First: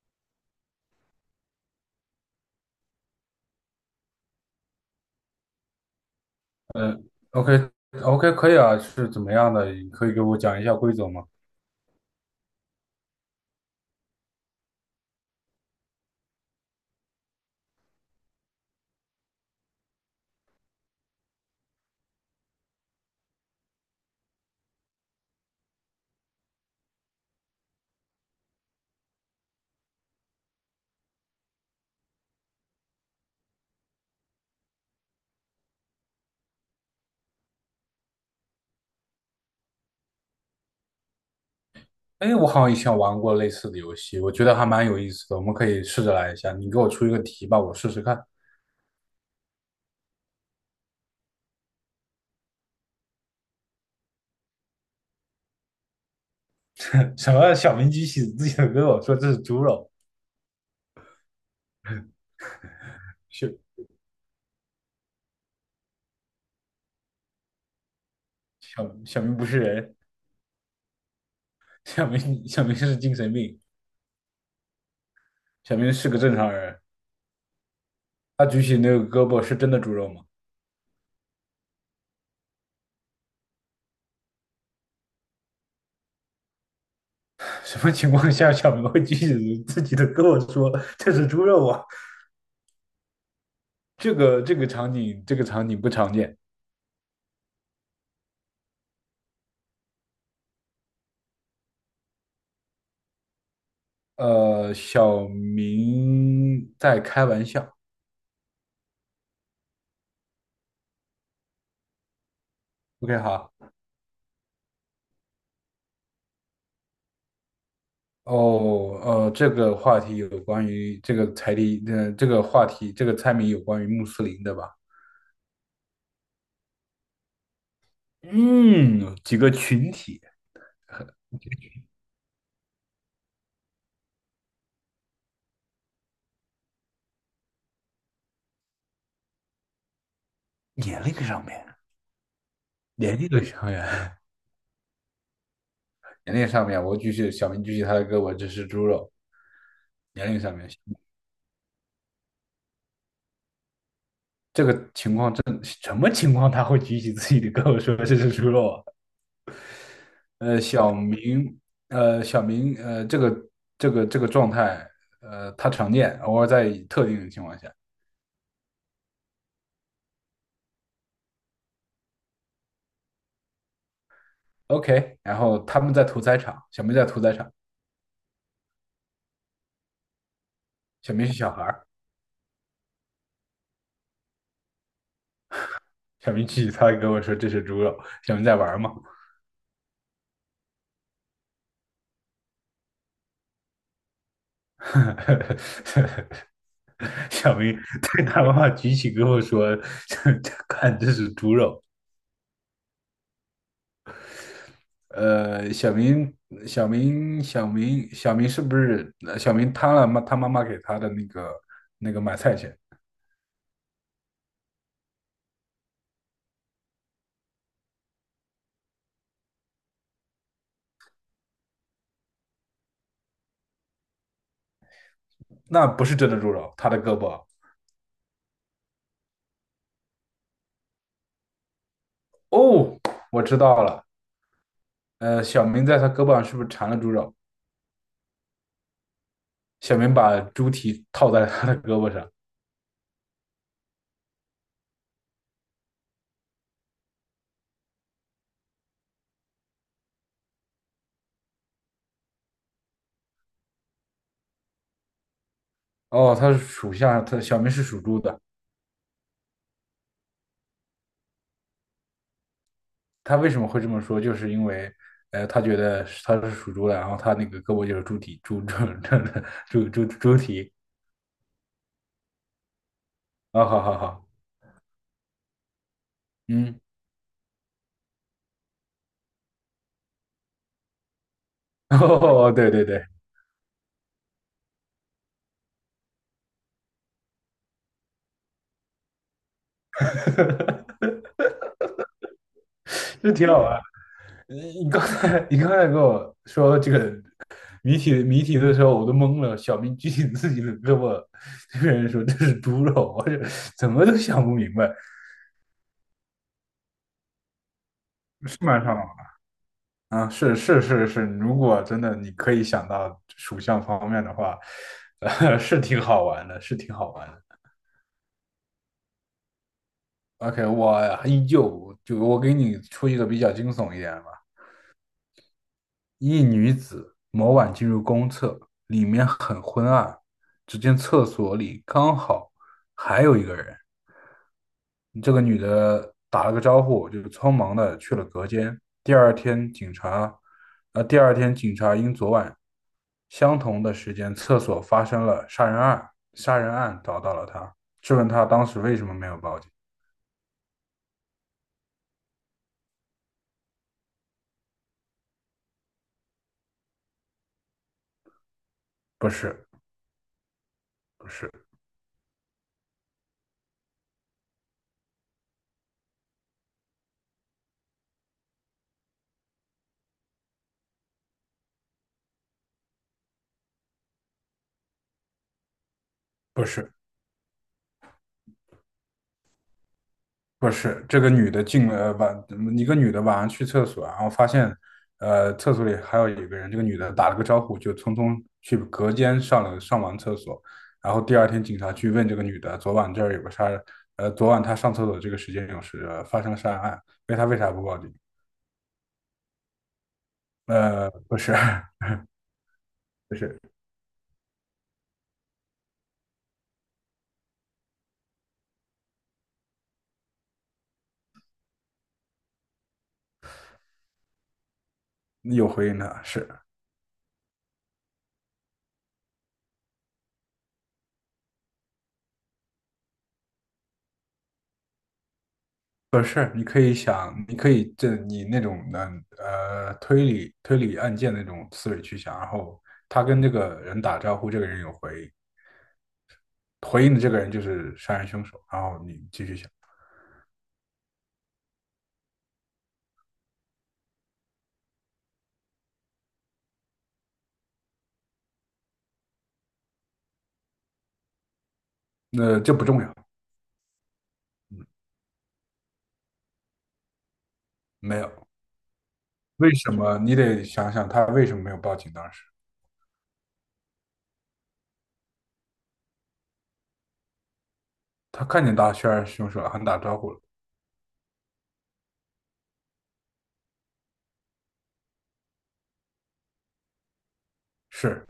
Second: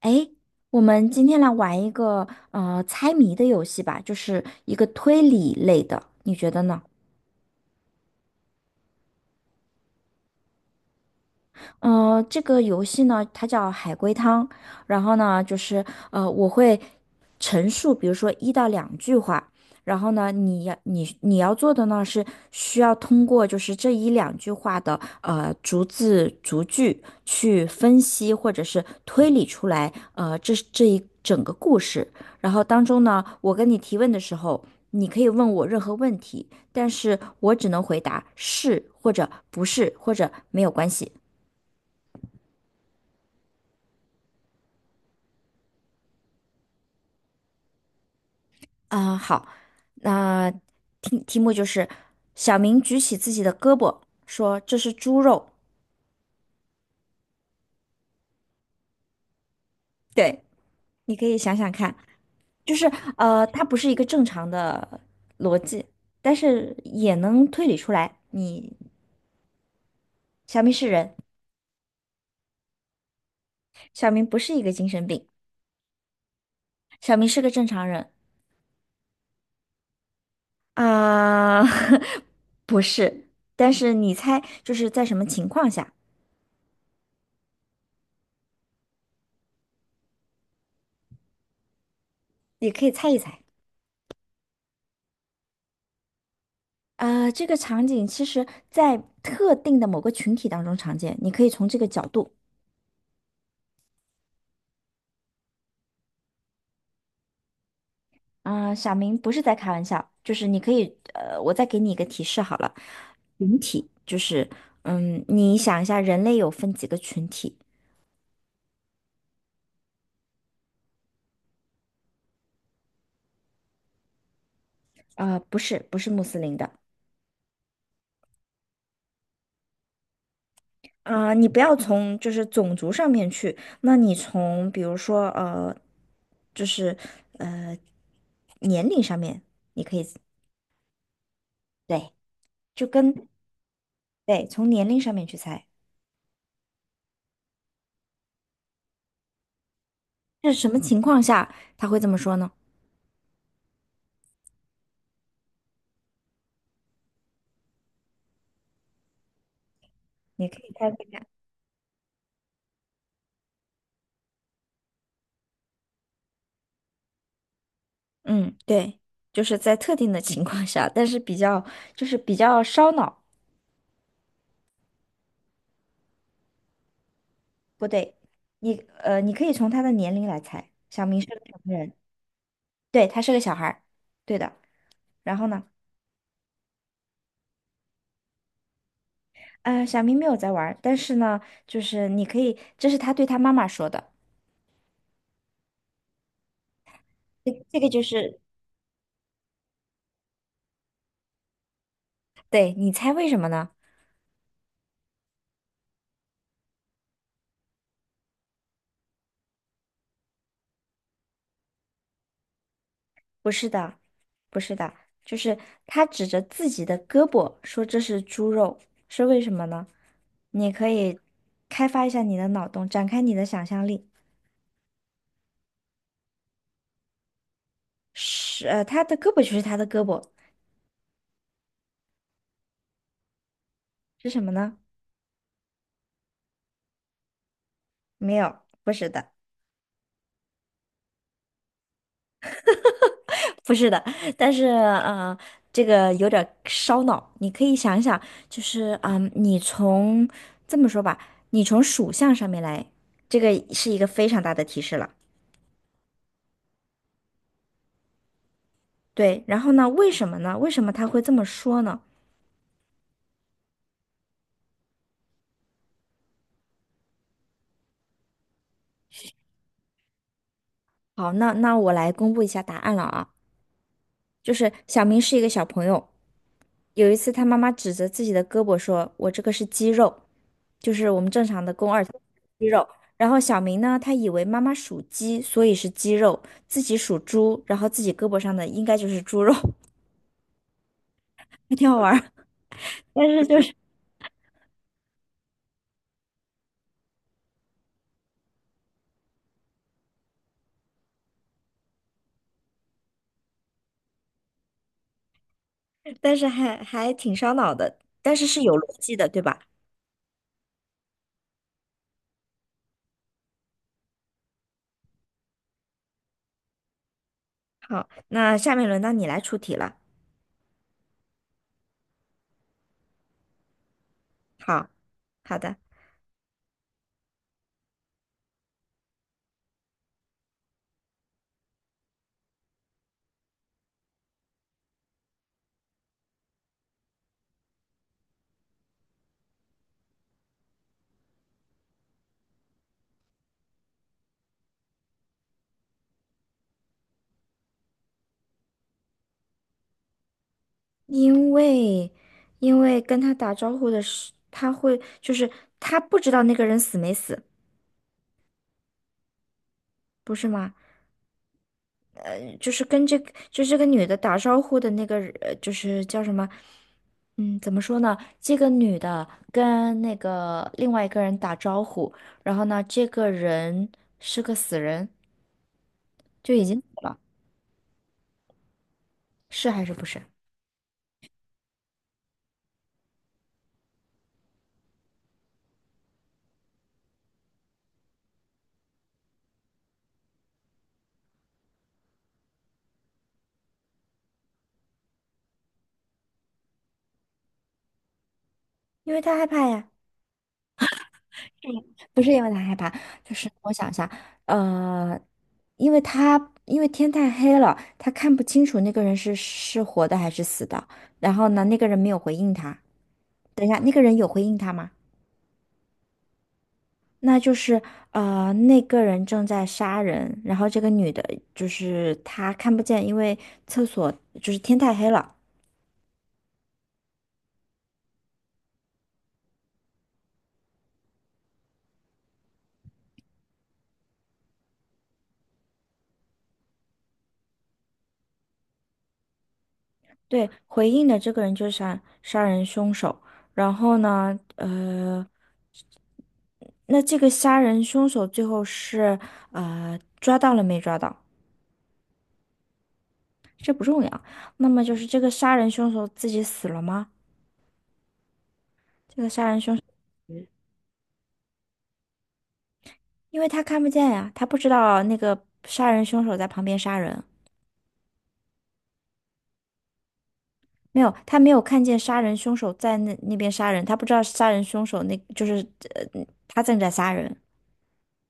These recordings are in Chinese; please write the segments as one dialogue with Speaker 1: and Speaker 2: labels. Speaker 1: 诶，我们今天来玩一个猜谜的游戏吧，就是一个推理类的，你觉得呢？
Speaker 2: 呃，OK OK 可以啊，是怎么样的？你可以给我讲一下规则吗？
Speaker 1: 这个游戏呢，它叫海龟汤。然后呢，就是我会陈述，比如说一到两句话。然后呢，你要做的呢是需要通过就是这一两句话的逐字逐句去分析或者是推理出来这一整个故事。然后当中呢，我跟你提问的时候，你可以问我任何问题，但是我只能回答是或者不是或者没有关系。
Speaker 2: 哎，我好像以前玩过类似的游戏，我觉得还蛮有意思的，我们可以试着来一下。你给我出一个题吧，我试试看。
Speaker 1: 好，那题目就是小明举起自己的胳膊，说这是猪肉。
Speaker 2: 什么小明举起自己的胳膊说这是猪肉，
Speaker 1: 对，你可以想想看，就是
Speaker 2: 小
Speaker 1: 它不是一个正常的逻辑，但是也能推理出来。你
Speaker 2: 小明不是人，
Speaker 1: 小明是人，
Speaker 2: 小明是精神病，
Speaker 1: 小明不是一个精神病，
Speaker 2: 小明是个正常人。
Speaker 1: 小明是个正常人。
Speaker 2: 他举起那个胳膊是真的猪肉吗？
Speaker 1: 啊、不是。但是你猜，就是在什么情况下，
Speaker 2: 什么情况下小明会举起自己的胳膊说这是猪肉啊？
Speaker 1: 你可以猜一猜。
Speaker 2: 场景这个场景不常见。
Speaker 1: 这个场景其实在特定的某个群体当中常见，你可以从这个角度。
Speaker 2: 小明在开玩笑。
Speaker 1: 小明不是在开玩笑，就是你可以，我再给你一个提示好了，
Speaker 2: OK，好。
Speaker 1: 就是，嗯，你想一下，人类有分几个群体？
Speaker 2: 哦，这个话题有关于这个猜题，这个话题，这个猜谜有关于穆斯林的吧？
Speaker 1: 不是，不是穆斯林的。
Speaker 2: 嗯，几个群体，
Speaker 1: 你不要从就是种族上面去，那你从比如说就是呃年龄上面，
Speaker 2: 年龄上面，
Speaker 1: 对，就
Speaker 2: 年
Speaker 1: 跟
Speaker 2: 龄的上面，
Speaker 1: 对从年龄上面去猜，
Speaker 2: 年龄上面，我举起小明举起他的胳膊，这是猪肉。年龄
Speaker 1: 是
Speaker 2: 上
Speaker 1: 什
Speaker 2: 面，
Speaker 1: 么情况下他会这么说呢？
Speaker 2: 这个情况真什么情况他会举起自己的胳膊说这是猪肉啊？
Speaker 1: 你可
Speaker 2: 呃，
Speaker 1: 以猜
Speaker 2: 小
Speaker 1: 猜看。
Speaker 2: 明，小明，这个状态，他常见，偶尔在特定的情况下。
Speaker 1: 嗯，对，就是在特定的情况下，但是比较就是比较烧脑。
Speaker 2: OK，然后他们在屠宰场，小明在屠宰场，
Speaker 1: 不对，你你可以从他的年龄来猜。小
Speaker 2: 小
Speaker 1: 明是
Speaker 2: 明是
Speaker 1: 个
Speaker 2: 小
Speaker 1: 什
Speaker 2: 孩
Speaker 1: 么
Speaker 2: 儿，
Speaker 1: 人，对，他是个小孩儿，对的。然后呢，
Speaker 2: 小明去，他跟我说这是猪肉，小明在玩儿嘛，
Speaker 1: 小明没有在玩儿，但是呢，就是你可以，这是他对他妈妈说的。这
Speaker 2: 小明
Speaker 1: 这个就
Speaker 2: 对
Speaker 1: 是，
Speaker 2: 他妈妈举起跟我说，看这是猪肉。
Speaker 1: 对，你猜为什么呢？
Speaker 2: 呃，小明，小明是不是？小明贪了妈他妈妈给他的那个买菜钱。
Speaker 1: 不是的，不是的，就是他指着自己的胳膊说这是猪肉，是为什么呢？你可以开发一下你的脑洞，展开你的想象力。
Speaker 2: 那不是真的猪肉，他的胳膊。
Speaker 1: 是，他的胳膊就是他的胳膊，
Speaker 2: 哦，我知道了。
Speaker 1: 是什么呢？
Speaker 2: 小明在他胳膊上是不是缠了猪肉？
Speaker 1: 没有，不是的，
Speaker 2: 小明把猪蹄套在他的胳膊上。
Speaker 1: 不是的。但是，这个有点烧脑，你可以想一想，就是，嗯，你从这么说吧，你从属相上面来，这个是一个非常大的提示了。
Speaker 2: 哦，他是属相，他小明是属猪的。
Speaker 1: 对，然后呢？为什么呢？为什么他会这么说呢？
Speaker 2: 他为什么会这么说？就是因为，他觉得他是属猪的，然后他那个胳膊就是猪蹄，猪猪猪猪蹄。
Speaker 1: 好，那我来公布一下答案了啊，
Speaker 2: 哦好好好，
Speaker 1: 就是小明是一个小朋友，
Speaker 2: 嗯，
Speaker 1: 有一次他妈妈指着自己的胳膊说：“我这个是肌肉，就是我们正常的肱 二头
Speaker 2: 哦，
Speaker 1: 肌
Speaker 2: 对对
Speaker 1: 肉。”
Speaker 2: 对，
Speaker 1: 然后小明呢，他以为妈妈属鸡，所以是鸡肉；自己属猪，然后自己胳膊上的应该就是猪肉，还挺好玩儿。但
Speaker 2: 这
Speaker 1: 是
Speaker 2: 挺
Speaker 1: 就
Speaker 2: 好
Speaker 1: 是，
Speaker 2: 玩。你刚才跟我说这个谜题的时候我都懵了，小明举起自己的胳膊，这个人说这是猪肉，我这怎么都想不明白，
Speaker 1: 但是还挺烧脑的，但是
Speaker 2: 是
Speaker 1: 是有
Speaker 2: 蛮上
Speaker 1: 逻
Speaker 2: 脑
Speaker 1: 辑的，对
Speaker 2: 的
Speaker 1: 吧？
Speaker 2: 啊，是是是是，如果真的你可以想到属相方面的话，是挺好玩的，是挺好玩的。
Speaker 1: 好，那下面轮到你来出题了。
Speaker 2: OK，我依旧就我给你出一个比较惊悚一点的吧。
Speaker 1: 好，好的。
Speaker 2: 一女子某晚进入公厕，里面很昏暗，只见厕所里刚好还有一个人。这个女的打了个招呼，就匆忙的去了隔间。第二天，警察，第二天警察因昨晚相同的时间厕所发生了杀人案，杀人案找到了她，质问她当时为什么没有报警。
Speaker 1: 因为，因为跟他打招呼的是，他会就是他不知道那个人死没死，
Speaker 2: 不是，
Speaker 1: 不是吗？
Speaker 2: 不是，
Speaker 1: 就是跟这个就这个女的打招呼的那个人就是叫什么？嗯，怎么说呢？这个女的跟那个另外一个人打招呼，然后呢，这个人是个死人，就已
Speaker 2: 不
Speaker 1: 经死
Speaker 2: 是。
Speaker 1: 了，是还是不是？
Speaker 2: 不是，这个女的进了晚，一个女的晚上去厕所，然后发现，厕所里还有一个人。这个女的打了个招呼，就匆匆去隔间上完厕所。然后第二天警察去问这个女的，昨晚这儿有个杀人，昨晚她上厕所这个时间发生了杀人案，问她为啥不报警？
Speaker 1: 因为他害怕呀。
Speaker 2: 不是，
Speaker 1: 不是因为他害怕，就
Speaker 2: 不
Speaker 1: 是
Speaker 2: 是
Speaker 1: 我想一下，呃，因为他因为天太黑了，他看不清楚那个人是活的还是死的。然后呢，那个人没有回应他。等一下，那个人有回应他吗？
Speaker 2: 有回应的，是。
Speaker 1: 那就是那个人正在杀人，然后这个女的就是她看不见，因为厕所就是天太黑了。
Speaker 2: 不是，你可以想，你可以这你那种的推理案件那种思维去想，然后他跟这个人打招呼，这个人有回应，回应的这个人就是杀人凶手，然后你继续想，
Speaker 1: 对，回应的这个人就是杀人凶手。然后呢，呃。那这个杀人凶手最后是抓到了没抓到？
Speaker 2: 那这不重要，
Speaker 1: 这不重要。那么就是这个杀人凶手自己死了吗？
Speaker 2: 没有，
Speaker 1: 这个杀人
Speaker 2: 为
Speaker 1: 凶手，
Speaker 2: 什么你得想想他为什么没有报警？当时
Speaker 1: 因为他看不见呀，他不知道那个杀人凶手在旁边杀人，
Speaker 2: 他看见大杀人凶手了，还打招呼了，
Speaker 1: 没有，他没有看见杀人凶手在那边杀人，他不知道杀人凶手那就是他正在杀人，
Speaker 2: 是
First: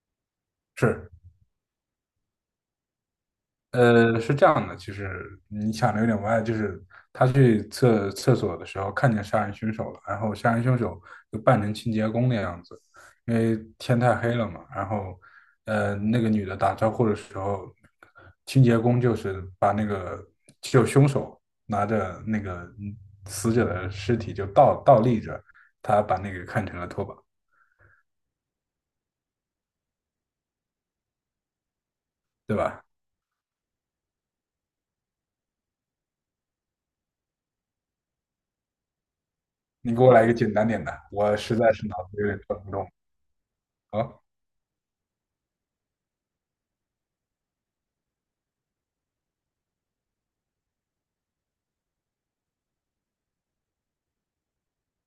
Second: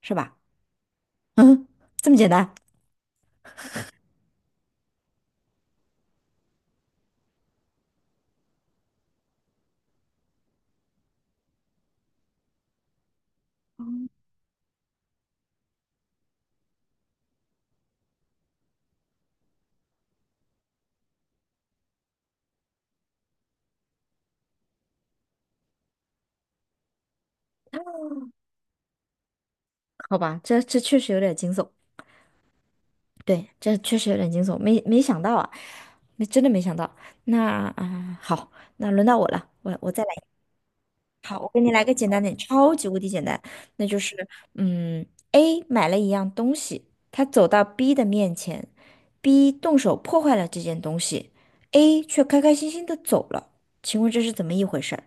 Speaker 1: 是吧？
Speaker 2: 是，
Speaker 1: 嗯，这么简单？
Speaker 2: 是这样的，就是你想的有点歪，就是他去厕所的时候看见杀人凶手了，然后杀人凶手就扮成清洁工的样子，因为天太黑了嘛，然后那个女的打招呼的时候，清洁工就是把那个凶手拿着那个死者的尸体就倒立着，他把那个看成了拖把，
Speaker 1: 好吧，这这确实有点惊悚。
Speaker 2: 对吧？
Speaker 1: 对，这确实有点惊悚，没想到啊，没真的没想到。那好，那轮到我了，我
Speaker 2: 你
Speaker 1: 再
Speaker 2: 给我来一
Speaker 1: 来。
Speaker 2: 个简单点的，我
Speaker 1: 好，我
Speaker 2: 实
Speaker 1: 给你
Speaker 2: 在
Speaker 1: 来
Speaker 2: 是
Speaker 1: 个
Speaker 2: 脑
Speaker 1: 简
Speaker 2: 子
Speaker 1: 单
Speaker 2: 有
Speaker 1: 点，
Speaker 2: 点转不
Speaker 1: 超级
Speaker 2: 动。
Speaker 1: 无敌简单，那就是
Speaker 2: 好，
Speaker 1: 嗯，A 买了一样东西，他走到 B 的面前，B 动手破坏了这件东西，A 却开开心心的走了。请问这是怎么一回事儿？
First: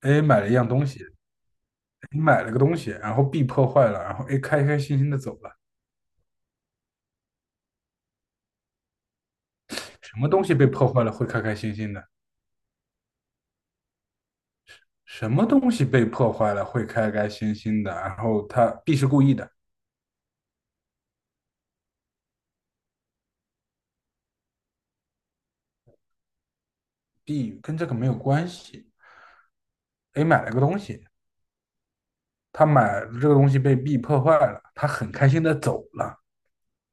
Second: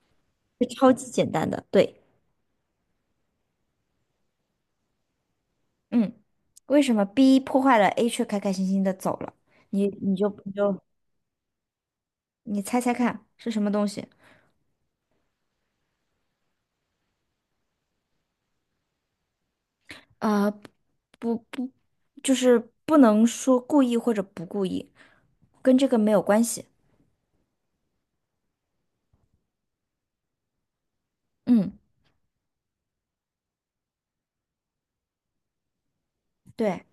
Speaker 2: 哎，买了一
Speaker 1: 这
Speaker 2: 样东
Speaker 1: 超
Speaker 2: 西。
Speaker 1: 级简单的，对，
Speaker 2: 你买了个东西，然后 B 破坏了，然后 A 开开心心的走了。
Speaker 1: 嗯，为什么 B 破坏了，A 却开开心心的走了？你你
Speaker 2: 什
Speaker 1: 就
Speaker 2: 么东
Speaker 1: 你
Speaker 2: 西被
Speaker 1: 就
Speaker 2: 破坏了会开开心心的？
Speaker 1: 你猜猜看是什么东西？
Speaker 2: 什么东西被破坏了会开开心心的？然后他 B 是故意的，
Speaker 1: 啊，不，就是不能说故意或者不故意，跟这个没有关系。
Speaker 2: 跟这个没有关系。A 买了个东西，
Speaker 1: 嗯，
Speaker 2: 他买这个东西被 B 破坏了，他很开心的走了。
Speaker 1: 对，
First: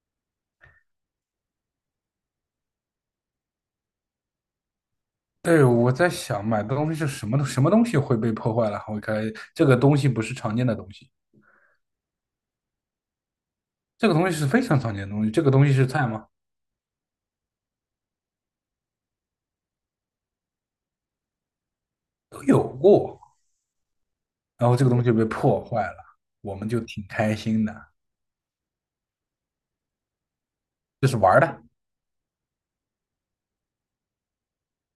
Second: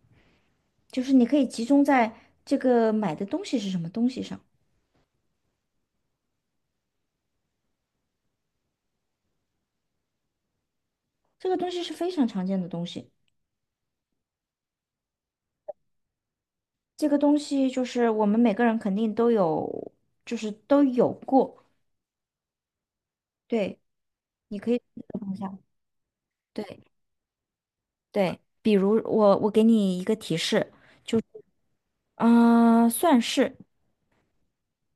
Speaker 1: 就是你可以集中在这个买的东西是什么东西上，
Speaker 2: 对，我在想买的东西是什么？什么东西会被破坏了？会开这个东西不是常见的东西，
Speaker 1: 这个东西是非常常见的东西，
Speaker 2: 这个东西是非常常见的东西。这个东西是菜吗？
Speaker 1: 这个东西就是我们每个人肯定都有，就是都有过。对，你
Speaker 2: 然
Speaker 1: 可以
Speaker 2: 后这个
Speaker 1: 试
Speaker 2: 东西
Speaker 1: 着
Speaker 2: 被
Speaker 1: 放下。
Speaker 2: 破坏了，我们就
Speaker 1: 对
Speaker 2: 挺开心的。
Speaker 1: 对，比如我给你一个提示，
Speaker 2: 就是玩儿的。
Speaker 1: 嗯、算是。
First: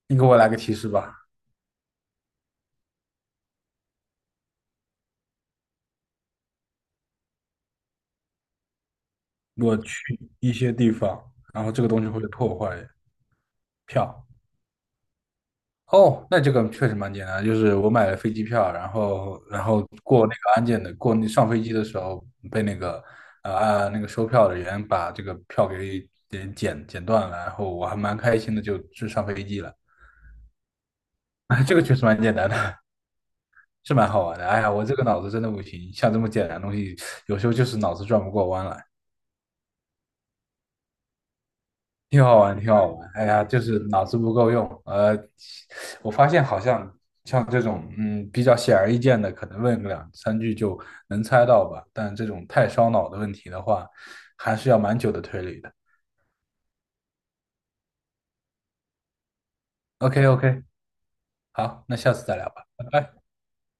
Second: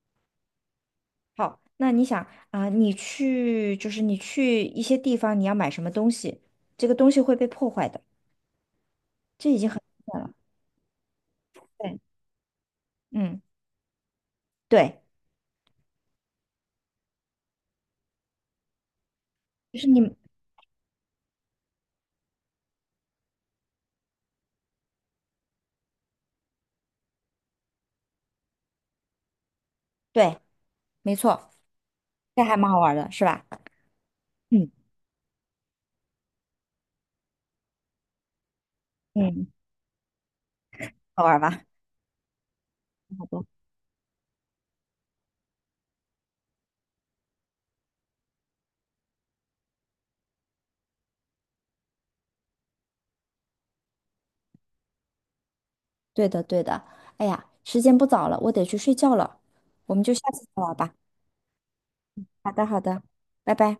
Speaker 2: 你给我来个提示吧。
Speaker 1: 好，那你想啊，你去就是你去一些地方，你要买什么东西，这个东西会被破坏的，这已经
Speaker 2: 我
Speaker 1: 很明
Speaker 2: 去
Speaker 1: 显了。
Speaker 2: 一些地方，然后这个
Speaker 1: 对，
Speaker 2: 东西会破坏
Speaker 1: 嗯，
Speaker 2: 票。
Speaker 1: 对，
Speaker 2: 哦，那这个确实蛮简单，就是我买了飞机票，然
Speaker 1: 就是
Speaker 2: 后
Speaker 1: 你，
Speaker 2: 过那个安检的，过那上飞机的时候被那个那个收票的人把这个票给剪断了，然后我还蛮开心的，就上飞机了。
Speaker 1: 对，没错，
Speaker 2: 这个确实蛮简
Speaker 1: 这
Speaker 2: 单
Speaker 1: 还蛮好
Speaker 2: 的，
Speaker 1: 玩儿的，是吧？
Speaker 2: 是蛮好玩的。哎
Speaker 1: 嗯
Speaker 2: 呀，我这个脑子真的不行，像这么简单的东西，有时候就是脑子转不过弯来。
Speaker 1: 嗯，好玩儿吧？
Speaker 2: 挺好玩，挺好玩。
Speaker 1: 好
Speaker 2: 哎呀，
Speaker 1: 的，
Speaker 2: 就是脑子不够用。我发现好像像这种，嗯，比较显而易见的，可能问个两三句就能猜到吧。但这种太烧脑的问题的话，还是要蛮久的推理的。
Speaker 1: 对的对的。哎呀，时间不早了，我得去睡觉了，我们就下次再
Speaker 2: OK，OK，
Speaker 1: 玩儿吧。
Speaker 2: 好，那下次再聊
Speaker 1: 好的
Speaker 2: 吧，
Speaker 1: 好
Speaker 2: 拜
Speaker 1: 的，
Speaker 2: 拜。
Speaker 1: 拜拜。